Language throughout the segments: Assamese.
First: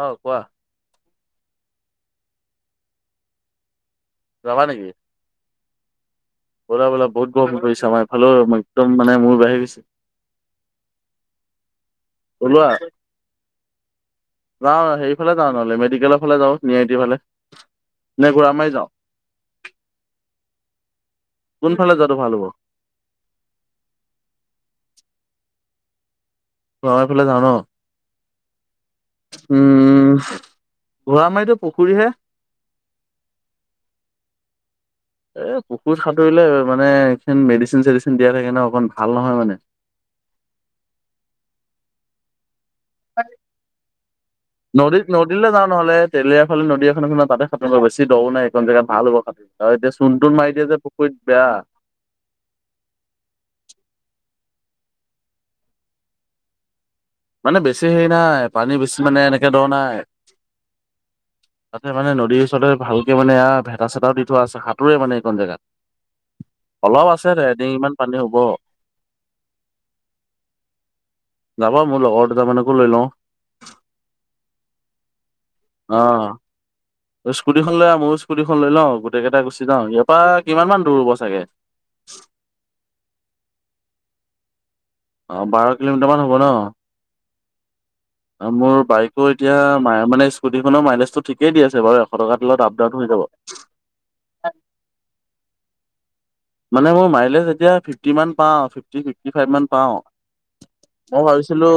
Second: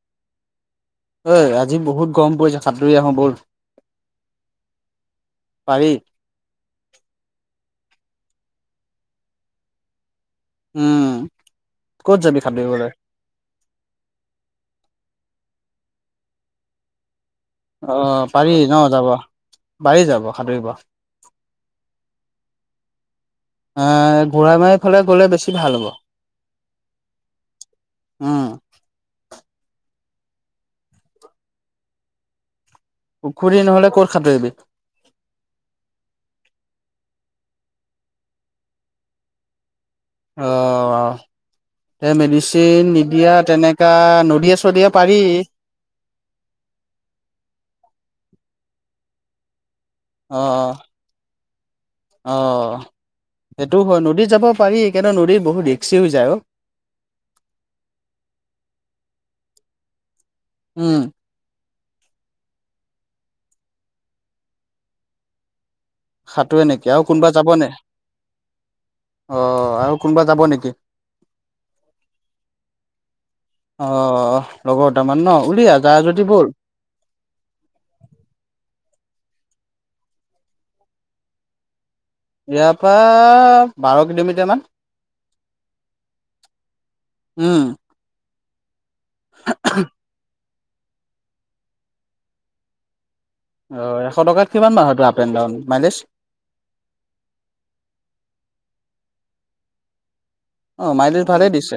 অ, কোৱা? ঐ, আজি বহুত গৰম পৰিছে, সাঁতুৰি আহো ব'ল। যাবা নেকি! পাৰি। ব'লা, ব'লা, বহুত গৰম প, আমাৰ এইফালেও একদম মানে মূৰ বেয়া হৈ গৈছে। উম। ক'ত যাবি ওলোৱা। সাঁতুৰিবলৈ যাওঁ হেৰিফালে যাওঁ ন'হলে, মেডিকেলৰ ফালে যাওঁ, নি আই টিৰ ফালে। অ, নে পাৰি ঘোঁৰামাৰি ন যাওঁ। যাব, পাৰি যাব সাতুৰিব। কোনফালে যোৱাটো ভাল হ'ব? ঘোঁৰামাৰীৰ ফালে গ'লে বেছি ভাল হ'ব। ঘোৰামাৰী ফালে যাওঁ ন! উম উম, ঘোঁৰামাৰীতো পুখুৰীহে! পুখুৰী নহ'লে ক'ত সাতুৰিবি? এ, পুখুৰীত সাঁতুৰিলে মানে, এখন মেডিচিন-চেডিচিন দিয়া থাকে ন, অকণ ভাল নহয় মানে। অ, টে মেডিচিন নি দিয়া তেনেকা নদীয়ে-চদীয়ে নদীত পাৰি। নদীলৈ যাওঁ ন'হলে তেলিয়াৰ ফালে নদী এখন নহয়, তাতে সাঁতুৰোগে বেছি দ' নাই, এইকন জেগাত ভাল হ'ব সাঁতুৰিব। অ, এতিয়া চোন-তোন অ মাৰি দিয়ে যে পুখুৰীত বেয়া। অ, সেইটো হয়, নদীত যাব পাৰি, কিন্তু নদীত বহুত ৰিক্সি হৈ যায় অ। মানে বেছি হেৰি নাই, পানী বেছি মানে এনেকে দ' নাই। উম। তাতে মানে নদীৰ ওচৰতে ভালকে মানে ভেতা-চেতা দি থোৱা আছে, সাঁতোৰে মানে এইকন জেগাত। সাঁতোৰে নেকি আৰু অলপ কোনোবা আছে, যাব দেৰ নে ডিঙিমান পানী হ'ব। অ, আৰু কোনোবা যাব নেকি? যাব, মোৰ লগৰ দুটা মানকো লৈ লওঁ। অ', লগৰ দুতামান ন, উলিয়া যাই যদি অ'। ব'ল। স্কুটিখন লৈ আহ, ময়ো স্কুটীখন লৈ লওঁ, গোটেই কেইটা গুচি যাওঁ, ইয়াৰ পৰা কিমান মন দূৰ হ'ব চাগে? ইয়াৰ পৰা বাৰ কিলোমিটাৰ মান। অঁ', বাৰ কিলোমিটাৰমান হ'ব ন? উম। মোৰ বাইকো এতিয়া [unintelligible] মানে স্কুটীখনৰ মাইলেজটো ঠিকেই দি আছে বাৰু, এশ টকাৰ তেলত আপ-ডাউন হৈ যাব। অ', এশ টকাত কিমান বাৰু আপ [unintelligible] ডাউন মাইলেজ? মানে মোৰ মাইলেজ এতিয়া ফিফটি মান পাওঁ, ফিফটি ফিফটি ফাইভ মান পাওঁ। অ মই মাইলেজ ভালেই ভাবিছিলো দিছে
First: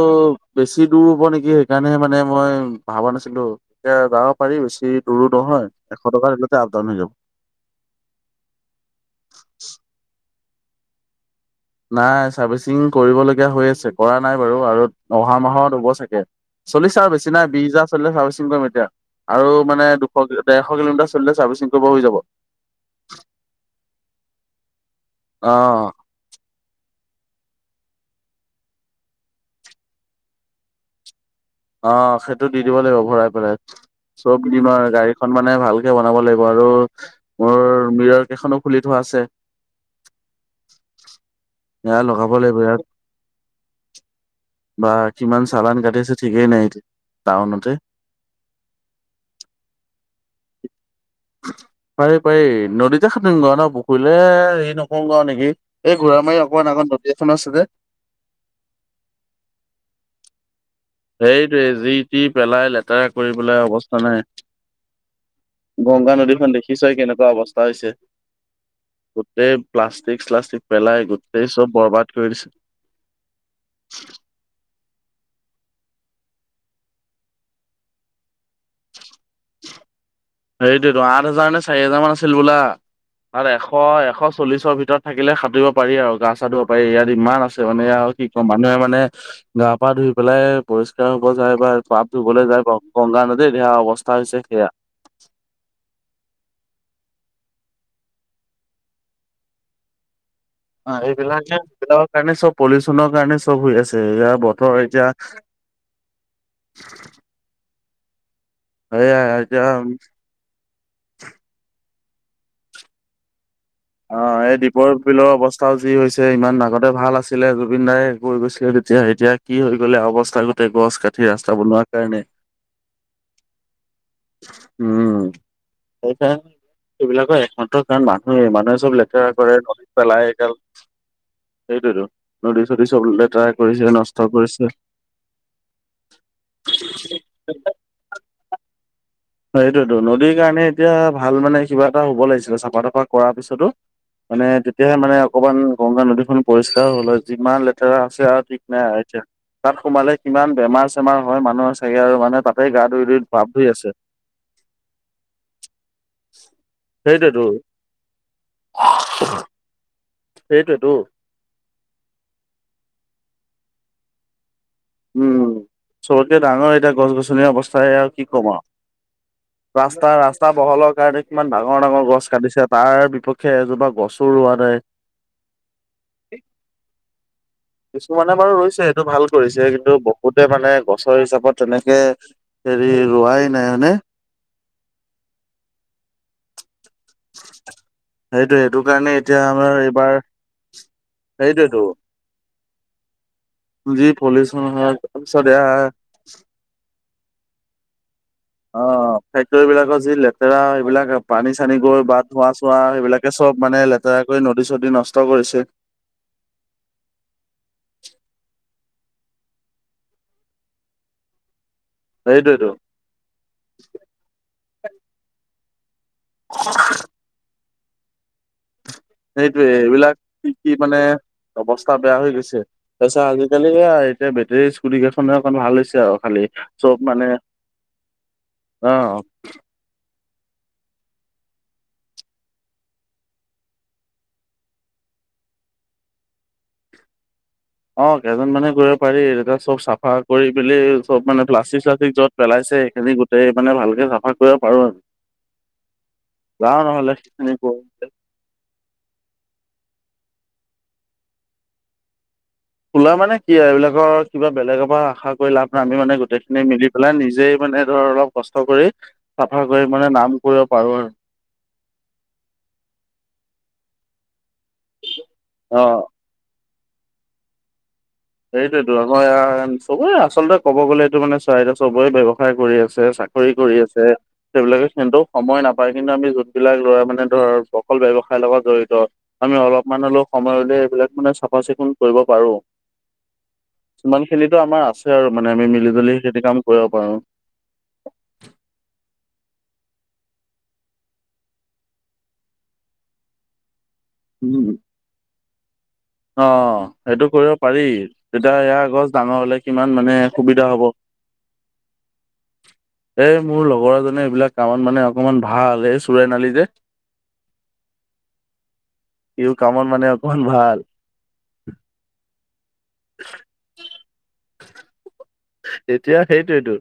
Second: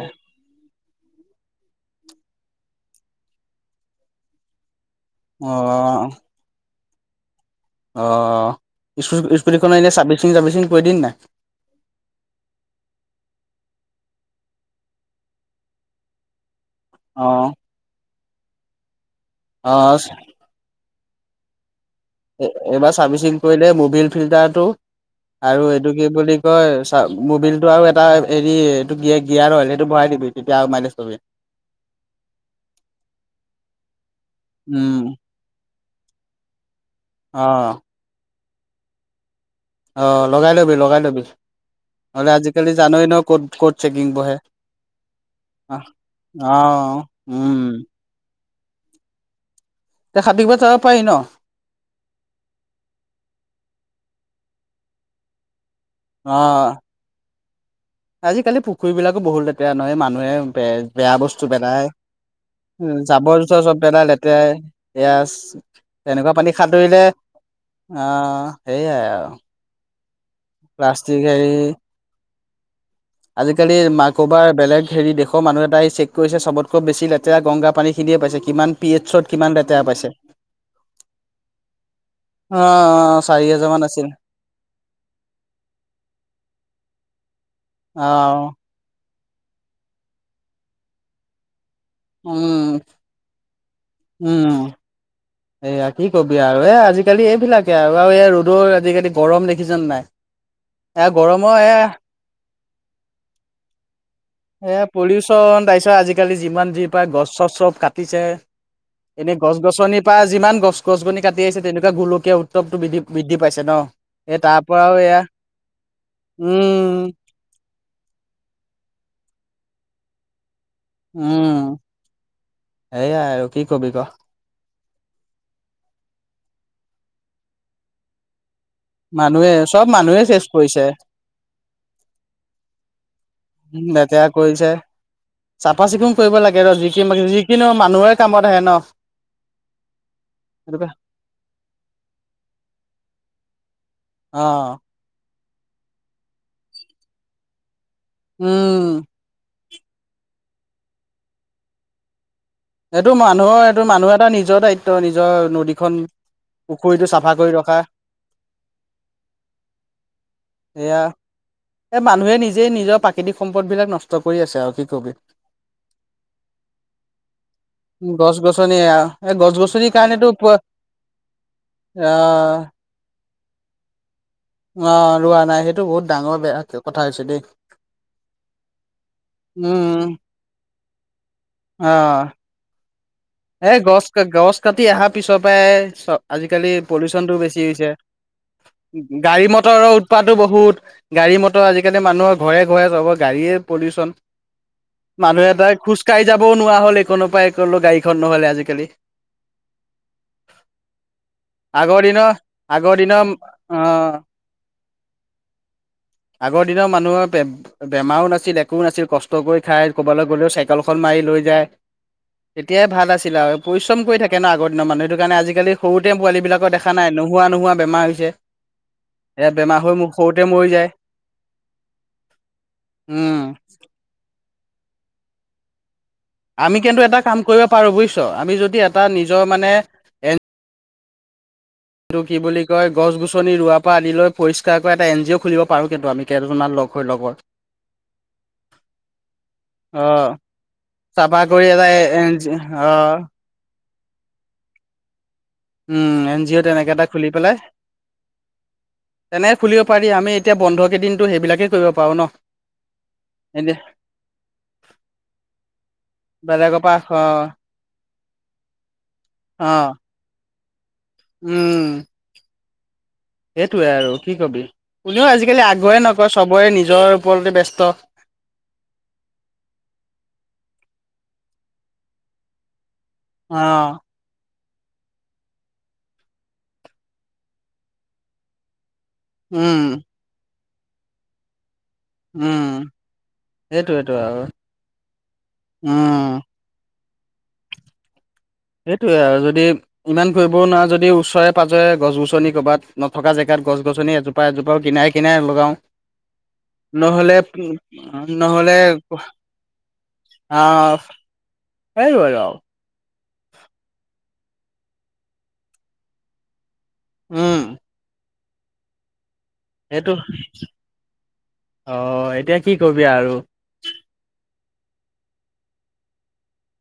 বেছি দূৰ হ'ব নেকি, সেইকাৰণেহে মানে মই ভাবা নাছিলো, এতিয়া যাব পাৰি। বেছি দুৰো অ নহয়, এশ টকা তেলতে আপ-ডাউন হৈ যাব। অ', স্কুটি স্কুটিখনৰ এনেই চাৰভিচিং- চাৰ্ভিচিং কৰিলি নাই? নাই চাৰ্ভিচিং কৰিবলগীয়া হৈ আছে, কৰা নাই বাৰু, আৰু অহা মাহত হ'ব চাগে। চলিছে আৰু অ বেছি নাই, বিশ হাজাৰ চলিলে হাৰ্ভিচিং কৰিম এতিয়া, আৰু অ মানে দুশ ডেৰশ কিলমিটাৰ চলিলে চাৰ্ভিচিং কৰিব হৈ যাব। এইবাৰ চাৰ্ভিচিং কৰিলে মবিল ফিল্টাৰটো আৰু অ'। এইটো কি বুলি কি কয় চা মবিল টো আৰু এটা হেৰি এইটো গি গিয়াৰ অইল সেইটো ভৰাই দিবি, তেতিয়া আৰু মাইলেজ পাবি। অ, সেইটো দি দিব লাগিব ভৰাই পেলাই, চব দিম আৰু উম গাড়ীখন মানে ভালকে বনাব লাগিব আৰু অ মোৰ মিৰৰ কেইখনো খুলি থোৱা আছে। অ', লগাই লবি লগাই লবি। এয়া লগাব নহলে লাগিব ইয়াৰ আজিকালি জানই ন, ক'ত-ক'ত চেকিং বহে। বা কিমান চালান কাটি আছে। ঠিকেই অ নাই। এত, উম টাউনতে। দে সাঁতুৰিব যাব পাৰি ন? পাৰি। পাৰি। নদীতে সাটোৰিমগ আৰু ন, পুখুৰীলে হেৰি নকৰোগে নেকি। এই ঘোৰা অ মাৰি অকণমান আগত নদী এখন আছে। যে, আজিকালি পুখুৰী বিলাকো বহুত লেতেৰা নহয়, মানুহে বে বেয়া বস্তু সেইটোৱে পেলাই। যি টি পেলাই উম, লেতেৰা কৰি জাবৰ জোথৰ চব অৱস্থা পেলাই। নাই। লেতেৰাই পিয়াজ গংগা তেনেকুৱা নদীখন পানীত দেখিছই সতুৰিলে, কেনেকুৱা অৱস্থা হৈছে। আহ সেয়াই আৰু গোটেই প্লাষ্টিক শ্লাষ্টিক পেলাই প্লাষ্টিক হেৰি গোটেই চব বৰবাদ কৰি দিছে। আজিকালি মাকোবাৰ বেলেগ হেৰি দেখ [unintelligible] মানুহ এটাই চেক কৰিছে। চবতকৈ বেছি লেতেৰা গংগা পানী খিনিয়ে পাইছে। কিমান পি এইচত কিমান লেতেৰা পাইছে? সেইটোতো, আঠ হাজাৰ নে চাৰি হাজাৰ মান আছিল হবলা, অ চাৰি এশ, হাজাৰ মান আছিল এশ শ চল্লিশৰ ভিতৰত থাকিলে সাঁতুৰিব পাৰি আৰু গা চা ধুব পাৰি। ইয়াত ইমান আছ মানে অ আৰু কি কম, মানুহে মানে গা পা ধুই পেলাই পৰিষ্কাৰ হব যায় বা পাপ ধুবলৈ যায়। উম গংগা নদীত এয়া অৱস্থা উম হৈছে সেয়া। এয়া কি কবি আৰু, এ আজি আজিকালি এইবিলাকে আৰু আৰু এই ৰ'দৰ আজিকালি গৰম দেখিছে নাই? অ এয়া এইবিলাকে গৰমৰ এয়া এইবিলাকৰ কাৰণে চব পলিউচনৰ কাৰণে চব হৈ আছে। এয়া এয়া পলিউচন তাৰ পিছত, আজিকালি যিমান যি পায় গছ চছ চব কাটিছে। এয়া এনে গছ এতিয়া গছনি পা যিমান গছ গছ গছনি কাটি আহিছে। তেনেকুৱা গোলকীয়া উত্তপটো বৃদ্ধি-বৃদ্ধি পাইছে ন। অ', এই তাৰ পৰাও দ্বীপৰ এয়া বিলৰ অৱস্থাও যি হৈছে। ইমান আগতে উম ভাল আছ ছিলে জুবিন দায়ে কৈ গৈছিলে। তেতিয়া এতিয়া কি হৈ গ'লে অৱস্থা গ গোতে গছ কাটি ৰাস্তা বনোৱাৰ কাৰণে। সেয়াই আৰু কি কবি ক? উম', সেইকাৰণে, এইবিলাকৰ একমাত্ৰ কাৰণ মানুহে, মানুহে চব লেতেৰা মানুহে কৰে। চব নদীত মানুহে পেলাই চেচ সেইগাল। কৰিছে সেইটোয়তো, নদী চদী চব লেতেৰা কৰিছে। নষ্ট কৰিছে। চাফা চিকুণ কৰিব লাগে ন, যিকি, যিকি নহক মানুহৰে কামত আহে ন। হয়। সেইটোটো, নদীৰ কাৰণে সেইটো এতিয়া ভাল মানে কিবা এটা হব লাগিছিলে, চাফা তাফা কৰাৰ পিছতো। অ। মানে তেতিয়াহে মানে অকমান গংগা নদীখন পৰিষ্কাৰ হল হয়। যিমান লেট আছে, আৰু ঠিক উম নাই। এতিয়া তাত সোমালে কিমান বেমাৰ চেমাৰ হয়। মানুহৰ চাগে আৰু মানে তাত এইটো মানুহৰ এইটো মানুহ এটা নিজৰ দায়িত ত', নিজৰ নদীখন পুখুৰীতটো চাফা সেইটোৱেতো কৰি ৰখা। সেইটোৱেতো এয়া, এ', মানুহে নিজেই নিজৰ প্ৰাকৃতিক সম্পদ বিলাক নষ্ট কৰি আছে, আৰু কি কব উম', চবটকে ডাঙৰ এতিয়া গছ গছনিৰ অৱস্থা চ আৰু কি গছ ক'ম আৰু গছনি এই গছ গছনিৰ ৰাস্তা কাৰণেতো প ৰাস্তা বহলৰ কাৰণে কিমান ডাঙৰ ডাঙৰ গছ আহ কাটিছে। তাৰ বিপক্ষে এজোপা গছ ৰোৱাত অ', ৰোৱা নাই। সেইটো বহুত ডাঙৰ বেয়া ক কথা হৈছে দেই। কিছুমানে বাৰু ৰৈছে সেইটো ভাল কৰিছে। কিন্তু উম, বহুতে মানে গছৰ হিচাপত তেনেকে অ' হেৰি ৰোৱাই নাই এই হয়নে গছ গছ কাটি অহাৰ পিছৰ পৰাই চ আজিকালি পলিউচনটো বেছি হৈছে সেইটোৱে, সেইটো কাৰণে এতিয়া গাড়ী আমাৰ মটৰৰ এইবাৰ উৎপাতো বহুত, গাড়ী মটৰ সেইটোৱেতো আজিকালি মানুহৰ ঘৰে ঘৰে চব গাড়ীয়ে যি পলিউচন, পলিউচন হয় মানুহ তাৰপিছত এয়া এটাই খোজকাঢ়ি যাবও নোৱাৰা হ'ল, এইকনপা সেইকনলৈ গাড়ীখন নহ'লে আজি কালি। অ ফেক্টৰী বিলাকৰ যি লেতেৰা এইবিলাক পানী চানি আগৰ গৈ বা দিনৰ ধোৱা চোৱা আগৰ দিনৰ সেইবিলাকে চব মানে অ' তাই কৰি নদী চদী নষ্ট কৰিছে। আগৰ দিনৰ মানুহৰ পেত বেমাৰও নাছিল একো নাছিল কষ্ট কৰি খাই ক'বালৈ গ'লেও চাইকেলখন মাৰি লৈ যায়। সেইটোৱেই টো। তেতিয়াই ভাল আছিলে আৰু পৰিশ্ৰম কৰি থাকি ন আগৰ দিনৰ মানুহ সেইটো কাৰণে আজি জালি সৰুতে পোৱালি বিলাকৰ দেখা নাই হোৱা নোহোৱা বেমাৰ হৈছে। এ সেইটোৱেই বেমাৰ হৈ মোক এইবিলাক সৰুতে কি কি মৰি যায় মানে অৱস্থা বেয়া হৈ গৈছে তাৰ পিছত উম আজিকালি বেতেৰী স্কুটি কেইখনৰ অকণ ভাল হৈছে আৰু খালি আমি চব কিন্তু এটা মানে কাম কৰিব পাৰোঁ বুজিছ আমি যদি অ এটা নিজৰ মানে এইটো কি বুলি কয় গছ গছনি ৰোৱাৰ পৰা আদিলৈ পৰিষ্কাৰকৈ কৰা এটা এন জি অ' খুলিব পাৰোঁ কিন্তু আমি কেইজন মান লগ হৈ লগৰ অ কেইজন মানে কৰিব পাৰি তেতিয়া চব অ চাফা কৰি পেলি চব চাফা মানে কৰি প্লাষ্টিক এটা চালষ্টিক এন যত জি পেলাইছে অ সেইখিনি। মানে ভালকে চাফা কৰিব পাৰোঁ আৰু। উম এন জি অ' যাওঁ তেনেকে এটা নহ'লে খুলি সেইখিনি পেলাই। কৰো তেনেকে খুলিব পাৰি আমি এতিয়া বন্ধ কেইদিনটো সেইবিলাকেই কৰিব পাৰোঁ ন। খোলা মানে কি আৰু এনে এইবিলাকৰ কিবা বেলেগৰ পৰা আশা কৰি লাভ নাই আামি মানে গোটেইখিনি বেলেগৰ মিলি পেলাই পৰা অ নিজেই মানে ধৰ অলপ কষ্ট কৰি চাফা অ কৰি মানে নাম কৰিব পাৰোঁ আৰু উম সেইটোৱে আৰু কি কবি কোনেও আজিকালি অ আগ্ৰহে নকৰে চবৰে নিজৰ ওপৰতে ব্যস্ত। সেইটোৱেইটো আমাৰ ইয়াৰ চবৰে আচলতে ক'ব গ'লে এইটো মানে চৰাইদেউত চবেই ব্যয়ৱসায় কৰি আছে। কৰি অ কৰি আছে। সেইবিলাকে কিন্তু সময় নাপায় কিন্তু আমি যোনবিলাক ল'ৰা মানে ধৰ অকল ব্যয়ৱসায়ৰ লগত জড়িত। আমি উম অলপমান হলেও সময় উলিয়াই এইবিলাক মানে চাফা চিকুণ কৰিব পাৰোঁ। উম সেইটোয়েতো সিমান আৰু খিনিতো আমাৰ আছে আৰু মানে আমি মিলি জুলি সেই উম খেতি কাম কৰিব পাৰোঁ। সেইটোৱে আৰু যদি ইমান কৰিবও নোৱাৰা যদি ওচৰে পাজৰে গছ গছনি ক'বাত নথকা জেগাত গছ গছনি জোপাই উম, জোপাই কিনাৰে কিনাৰে লগাওঁ অ সেইটো নহ'লে কৰিব পাৰি তেতিয়া নহ'লে ইয়াৰ গছ ডাঙৰ হলে কিমান মানে সুবিধা হ'ব। আহ এই বজও [unintelligible] এই মোৰ লগৰ এজনে এইবিলাক কামত মানে অকমান ভাল এই চোৰেন আলি যে উম ইও কামত মানে সেইটো অকণমান ভাল। অ এতিয়া কি কৰিবি আৰু এতিয়া সেইটোৱেইটো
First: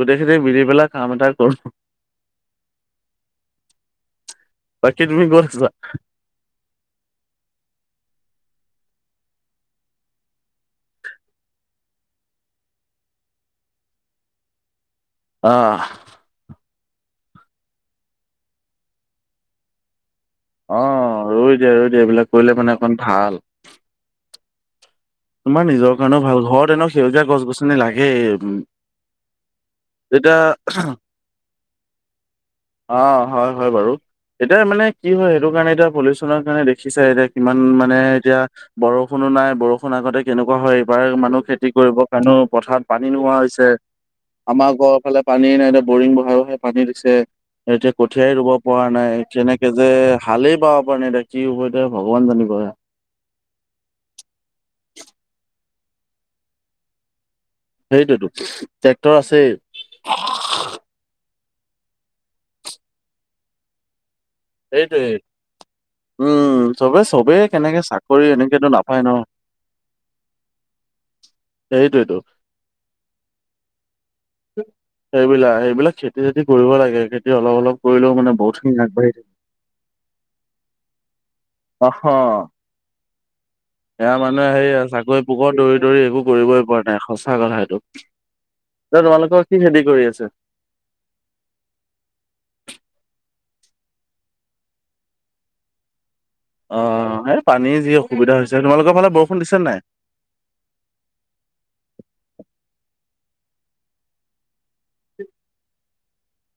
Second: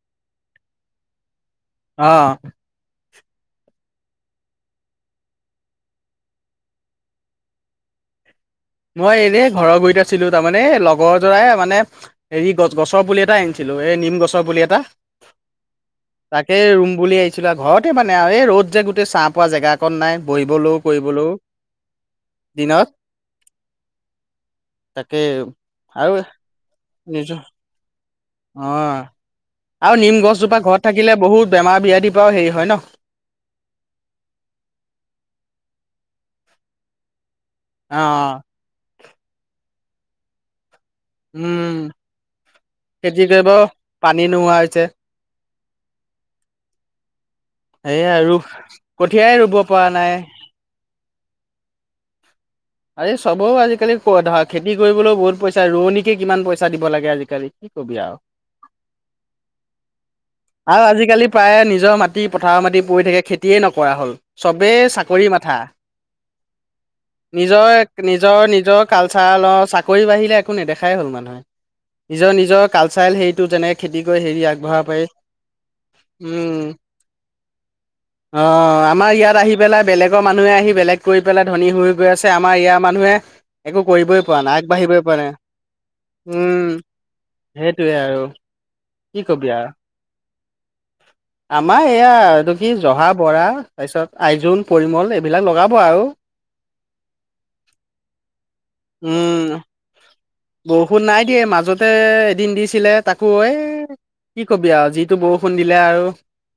গোটেইখিনি মিলি পেলাই কাম এটা কৰোঁ। অ বাকী তুমি ক'ত আছা? মই এনেই ঘৰৰ গুৰিত আছিলোঁ তাৰমানে এই লগৰ জোৰাই মানে হেৰি গছ গছৰ পুলি এটা আনিছিলোঁ এই নিম গছৰ পুলি এটা অঁ তাকে ৰুম বুলি আহিছিলো আৰু ঘৰতে মানে আৰু, এই ৰ'দ যে গোটেই, চা পোৱা জেগা অকণ নাই, বহিবলৈও অ' কৰিবলৈও, ৰৈ দিয়া ৰৈ দিয়া এইবিলাক কৰিলে মানে অকণ দিনত ভাল তাকে তোমাৰ নিজৰ আৰু কাৰণেও ভাল, ঘৰত এনেও সেউজীয়া নিজৰ গছ গছনি লাগেই। অ', আৰু নিম এতিয়া গছজোপা ঘৰত থাকিলে বহুত বেমাৰ ব্যাধিৰ পৰাও হেৰি হয় ন? অ', হয় হয় বাৰু, এতিয়া মানে কি হয় সেইটো কাৰণে এতিয়া পলিউচনৰ কাৰণে দেখিছাই এতিয়া ইমান মানে অ এতিয়া বৰষুণো নাই, বৰষুণ আগতে কেনেকুৱা হয় [unintelligible] মানুহ খেতি উম কৰিবৰ কাৰণেও পথাৰত পানী খেতি নোহোৱা কৰিব হৈছে। পানী নোহোৱা আমাৰ হৈছে আকৌ এইফালে পানীয়ে নাই, এতিয়া বৰিং বহাই বহাইহে পানী দিছে। এতিয়া সেয়াই কঠিয়াই আৰু ৰুব পৰা নাই, কঠিয়াই ৰুব কেনেকে পৰা যে নাই হালেই বাব পৰা নাই এতিয়া, কি হ'ব এতিয়া ভগৱান জানিব আ আৰে চবৰে আজিকালি ধা খেতি কৰিবলৈও বহুত পইচা, ৰোৱনীকে কিমান পইচা দিব লাগে আজিকালি কি কবি আৰু। সেইটোৱেতো, টেক্টৰ আছেই। আৰু আজিকালি প্ৰায় নিজৰ মাটি, পথাৰৰ মাটি পৰি থাকে খেতিয়েই নকৰা হ'ল। চবেই সেইটোৱে চাকৰি মাথা উম, চবেই চ নিজৰ, নিজৰ, নিজৰ কালচাৰেলৰ চাক কৰি বাহিৰে একো নেদেখাই হ'ল মানুহে। সেইটোৱেতো নিজৰ নিজৰ কালচাৰেল হেৰিটো যেনেক খেতি কৰি হেৰি আগবঢ়াব পাৰি, সেইবিলাক সেইবিলাক খেতি চেতি উম কৰিব লাগে খেতি অলপ অলপ কৰিলেও মানে বহুত খিনি অ', আগবাঢ়ি আমাৰ থাকে। ইয়াত আহি পেলাই বেলেগৰ মানুহে আহি বেলেগ কৰি পেলাই ধনী অ হৈ গৈ আছে। তে আমাৰ ইয়াৰ মানুহে একো এয়া কৰিবই পৰা মানুহে নাই, সেইয়া আগবাঢ়িবই চাকৰি পৰা নাই। পোকৰত দৌৰি দৌৰি একো কৰিবই উম, পৰা সেইটোৱে আৰু এতিয়া তোমালোকৰ কবি আৰু। কি খেতি কৰি আছে? আমাৰ এয়া এইটো কি, জহা, বৰা, তাৰপিছত আইজোং, পৰিমল এইবিলাক লগাব আৰু। অ', এই পানীৰ যি অসুবিধা হৈছে, তোমালোকৰ ফালে বৰষুণ উম দিছে নাই? বৰষুণ নাই দিয়া, মাজতে এদিন দিছিলে, তাকো এ কি কবি আৰু, যিটো বৰষুণ দিলে আৰু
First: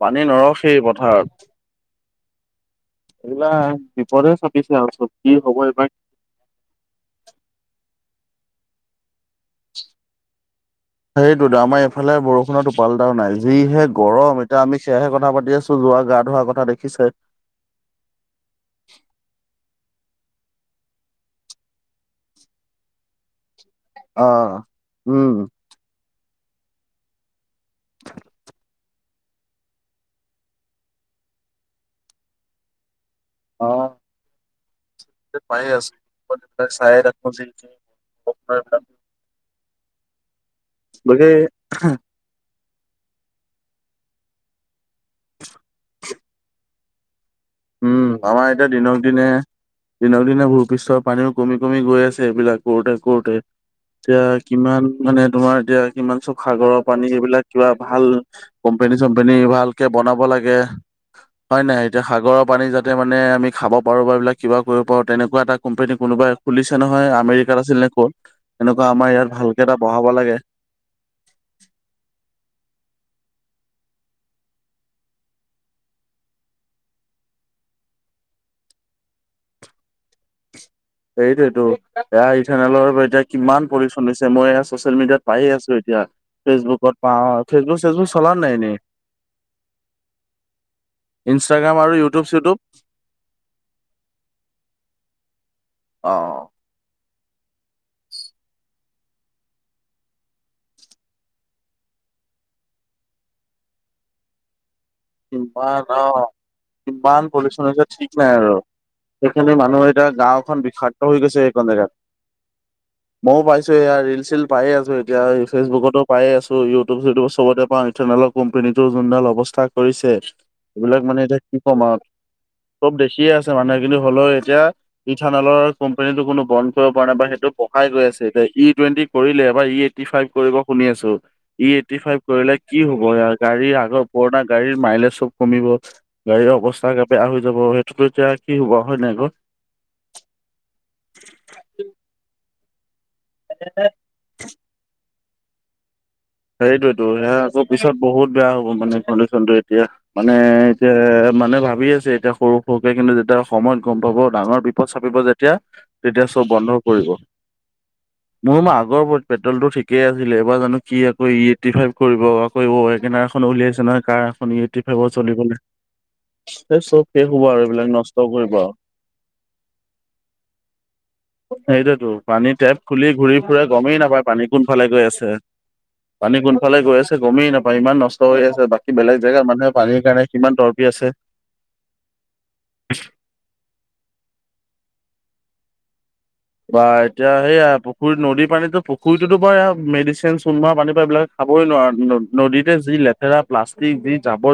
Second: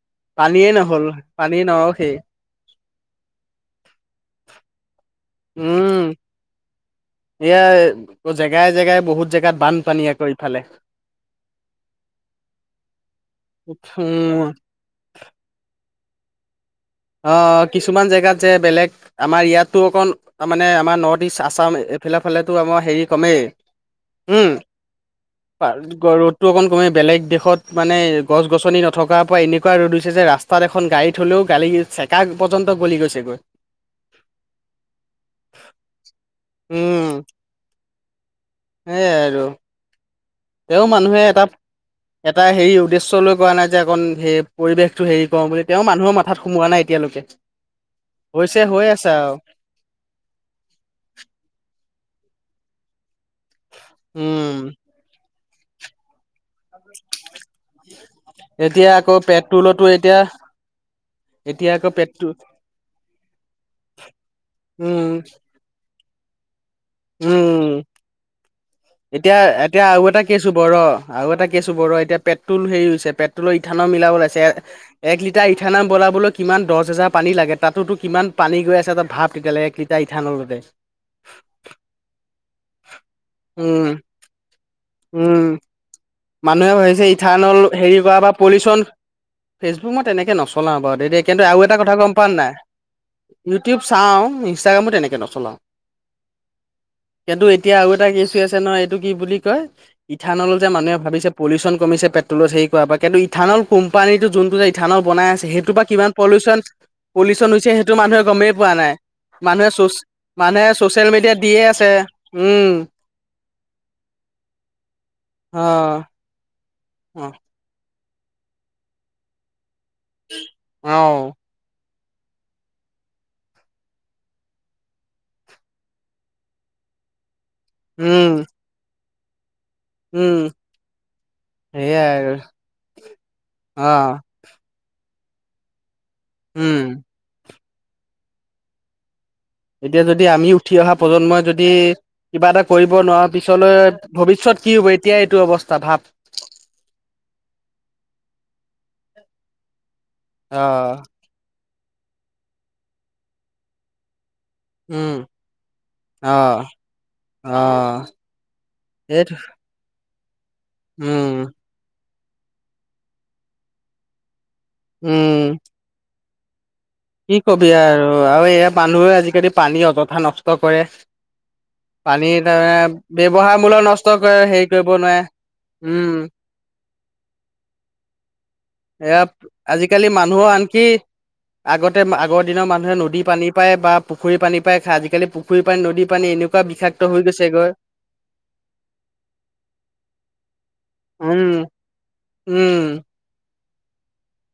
পানী পানীয়েই নৰখেই নহ'ল, পথাৰত পানী নৰসেই। এইবিলাক বিপদ হে চাপিছে আৰু চব, কি হব এইবাৰ উম এয়া জেগাই জেগাই বহুত জেগাত বানপানী আকৌ ইফালে। হেইটোতো, আমাৰ এইফালে বৰষুণৰ টোপাল এটাও নাই, যিহে উম গৰম! এতিয়া আমি এতিয়াহে কথা পাতি আছো, [unintelligible] গা ধোৱা কথা দেখিছই অ, অ, কিছুমান জেগাত যে বেলেগ আমাৰ ইয়াততো অকণ, তাৰমানে আমাৰ নৰ্থ ইষ্ট আছাম এইফালে ফালেতো আমাৰ হেৰি কমেই। উম অ', উম ৰ'দটো অকণ কমেই, বেলেগ দেশত মানে গছ গছনি নথকাৰ পৰা এনেকুৱা ৰ'দ হৈছে যে ৰাচ তাত এখন গাড়ী থলেও, গালি চেকা পৰ্যন্ত গলি গৈছেগৈ। অ, ‌ [unintelligible] [inaudible] এইয়াই আৰু, তেওঁ মানুহে গতিকে এটাত এটা হেৰি উদ্দেশ্য লৈ কৰা নাই যে আকৌ, হে পৰিবেশটো হেৰি কৰোঁ বুলি। তেওঁ মানুহৰ মাথাত সোমোৱা নাই এতিয়ৈকে। উম, আমাৰ এতিয়া দিনক দিনে, দিনক দিনে ভূপৃষ্ঠৰ পানীও কমি কমি গৈ আছে এইবিলাক কৰোঁতে কৰোঁতে, এতিয়া উম। কিমান মানে তোমাৰ এতিয়া কিমান চব সাগৰৰ পানী, এইবিলাক কিবা ভাল এতিয়া কোম্পেনী আকৌ চোম্পেনী পেট্ৰলতো ভালকে এতিয়া বনাব লাগে, হয় নাই, আকৌ এতিয়া পেট্ৰল সাগৰৰ পানী যাতে মানে আমি খাব পাৰোঁ বা এইবিলাক কিবা কৰিব উম পাৰোঁ তেনেকুৱা এটা কোম্পানী কোনোবাই খুলিছে নহয় আমেৰিকাত উম। আছিল নে ক'ত? এনেকুৱা আমাৰ ইয়াত ভালকে এটা বঢ়াব লাগে। বৰ আৰু এটা কেছোঁ বৰ এতিয়া পেট্ৰল হেৰি হৈছে, পেট্ৰলত ইথানল মিলাব ওলাইছে এ এক লিটাৰ ইথানাম বনাবলৈ কিমান দচ হাজাৰ পানী লাগে তাতোতো কিমান পানী গৈ আছে তই ভাৱ তেতিয়ালেকে কি তে ইথানল [unintelligible] সেইটোয়েটো এয়া ইথানেলৰ এতিয়া কিমান উম পলিউচন হৈছে মই এয়া চচিয়েল মিডিয়াত পায়ে উম আছো এ তিয়া। মানুহে ভাবিছে ইথানল হেৰি কৰা বা নাই এনেই পলিউচন ফেচবুক মই তেনেকে নচলাও বাৰু দে দে কিন্তু আৰু ইনষ্টাগ্ৰাম এটা কথা গম ইউটিউব পোৱা চিউটিউব নাই? ইউটিউব চাওঁ, ইনষ্টাগ্ৰামো তেনেকে নচলাওঁ। অ। কিন্তু এতিয়া আৰু এটা কেছো আছে নহয় এইটো কি বুলি কয়, ইথানল যে মানুহে ভাবিছে পলিউচন কমিছে, পেট্ৰলত হেৰি কৰাৰ পৰা কিন্তু ইথানল কোম্পানীটো যোনটো যে ইথানল বনাই আছে সেইটোৰ পৰা কিমান পলিউচন কিমান পলিউচন হৈছে সেইটো ঠিক মানুহে নাই আৰু গমেই পোৱা নাই। সেইখিনি মানুহে মানুহ চচ, এতিয়া গাঁওখন মানুহে বিষাক্ত চচিয়েল মিডিয়াত দিয়ে আছে উম। ময়ও পাইছো এয়া ৰিল-চিল পায়ে আছো এতিয়া অ ফেচবুকতো পায়ে আছো ইউ টোব - চিউটোব চবতে পাওঁ, ইথানেলৰ কোম্পানীটো যোনডাল অৱস্থা কৰিছে অ সেইবিলাক মানে এতিয়া কি কম আৰু চব দেখিয়ে আছে মানুহে কিন্তু হ'লেও এতিয়া ইথানলৰ কোম্পানীটো কোনো বন্ধ কৰিব পৰা নাই বা সেইটো পকাই গৈ আছে উম এতিয়া ই টুৱেণ্টি কৰিলে এবাৰ ই টি ফাইভ উম কৰিব শুনি আছো, ই এইটটি সেয়াই ফাইভ আৰু কৰিলে কি হ'ব ইয়াৰ গাড়ীৰ অ আগৰ পুৰণা গাড়ীৰ মাইলেজ চব কমিব, গাড়ীৰ উম অৱস্থা গা বেয়া হৈ যাব সেইটোতো এতিয়া কি হুবা হয় নাই ক? এতিয়া যদি আমি উঠি অহা প্ৰজন্মই যদি কিবা এটা কৰিব নোৱাৰা পিছলৈ ভৱিষ্যত কি হ'ব এতিয়াই এইটো অৱস্থা ভাৱ? সেইটোয়েতো এয়া আকৌ পিছত বহুত বেয়া হ'ব মানে কণ্ডিচনটো এতিয়া মানে অ এতিয়া মানে ভাবি আছে এতিয়া সৰু সৰুকে কিন্তু যেতিয়া সময়ত গম পাব ডাঙৰ বি পদ উম চাপিব যেতিয়া তেতিয়া চব অ বন্ধ কৰিব। অ। মোৰ মই আগৰ প সেইটো পেট্ৰলটো ঠিক। কে আছিলে এবাৰ জানো কি আকৌ উম, ই এইটি ফাইভ কৰিব আকৌ ৱ গেনাৰ এখন উলিয়াইছে নহয় কাৰ এখন ই এই টি ফাইভত উম, চলিবলৈ এই চব শেষ কি হ'ব কবি এইবিলাক আৰু নষ্ট আৰু কৰিব এই মানুহে আজিকালি পানী অযথা নষ্ট কৰে। সেইটোৱেতো পানী তাৰ টেপ মানে খুলি ঘূৰি ব্যৱহাৰ ফুৰে মূলত গমেই নষ্ট নাপায় পানী কৰি হেৰি কোনফালে কৰিব গৈ নোৱাৰে আছে উম। পানী কোনফালে গৈ আছে গমেই নাপায়, ইমান নষ্ট হৈ আছে বাকী বেলেগ এয়া জেগাৰ মানুহে পানীৰ আজিকালি কাৰণে মানুহৰ কিমান আনকি তৰপি আছে। আগতে মা আগৰ দিনৰ মানুহে নদী পানী পায় বা পুখুৰী পানী পায় খায়, আজিকালি পুখুৰী পানী, নদীৰ পানী এনু বা এতিয়া সেয়া পুখুৰী নদীৰ পানীতো পুুখুৰীটোতো কৰে, মেডিচিন চুনমৰা পানীৰ পৰা এইবিলাক উম, খাবই নোৱাৰা, ন নদীতে উম। যি লেতেৰা প্লাষ্টিক যি জাবৰ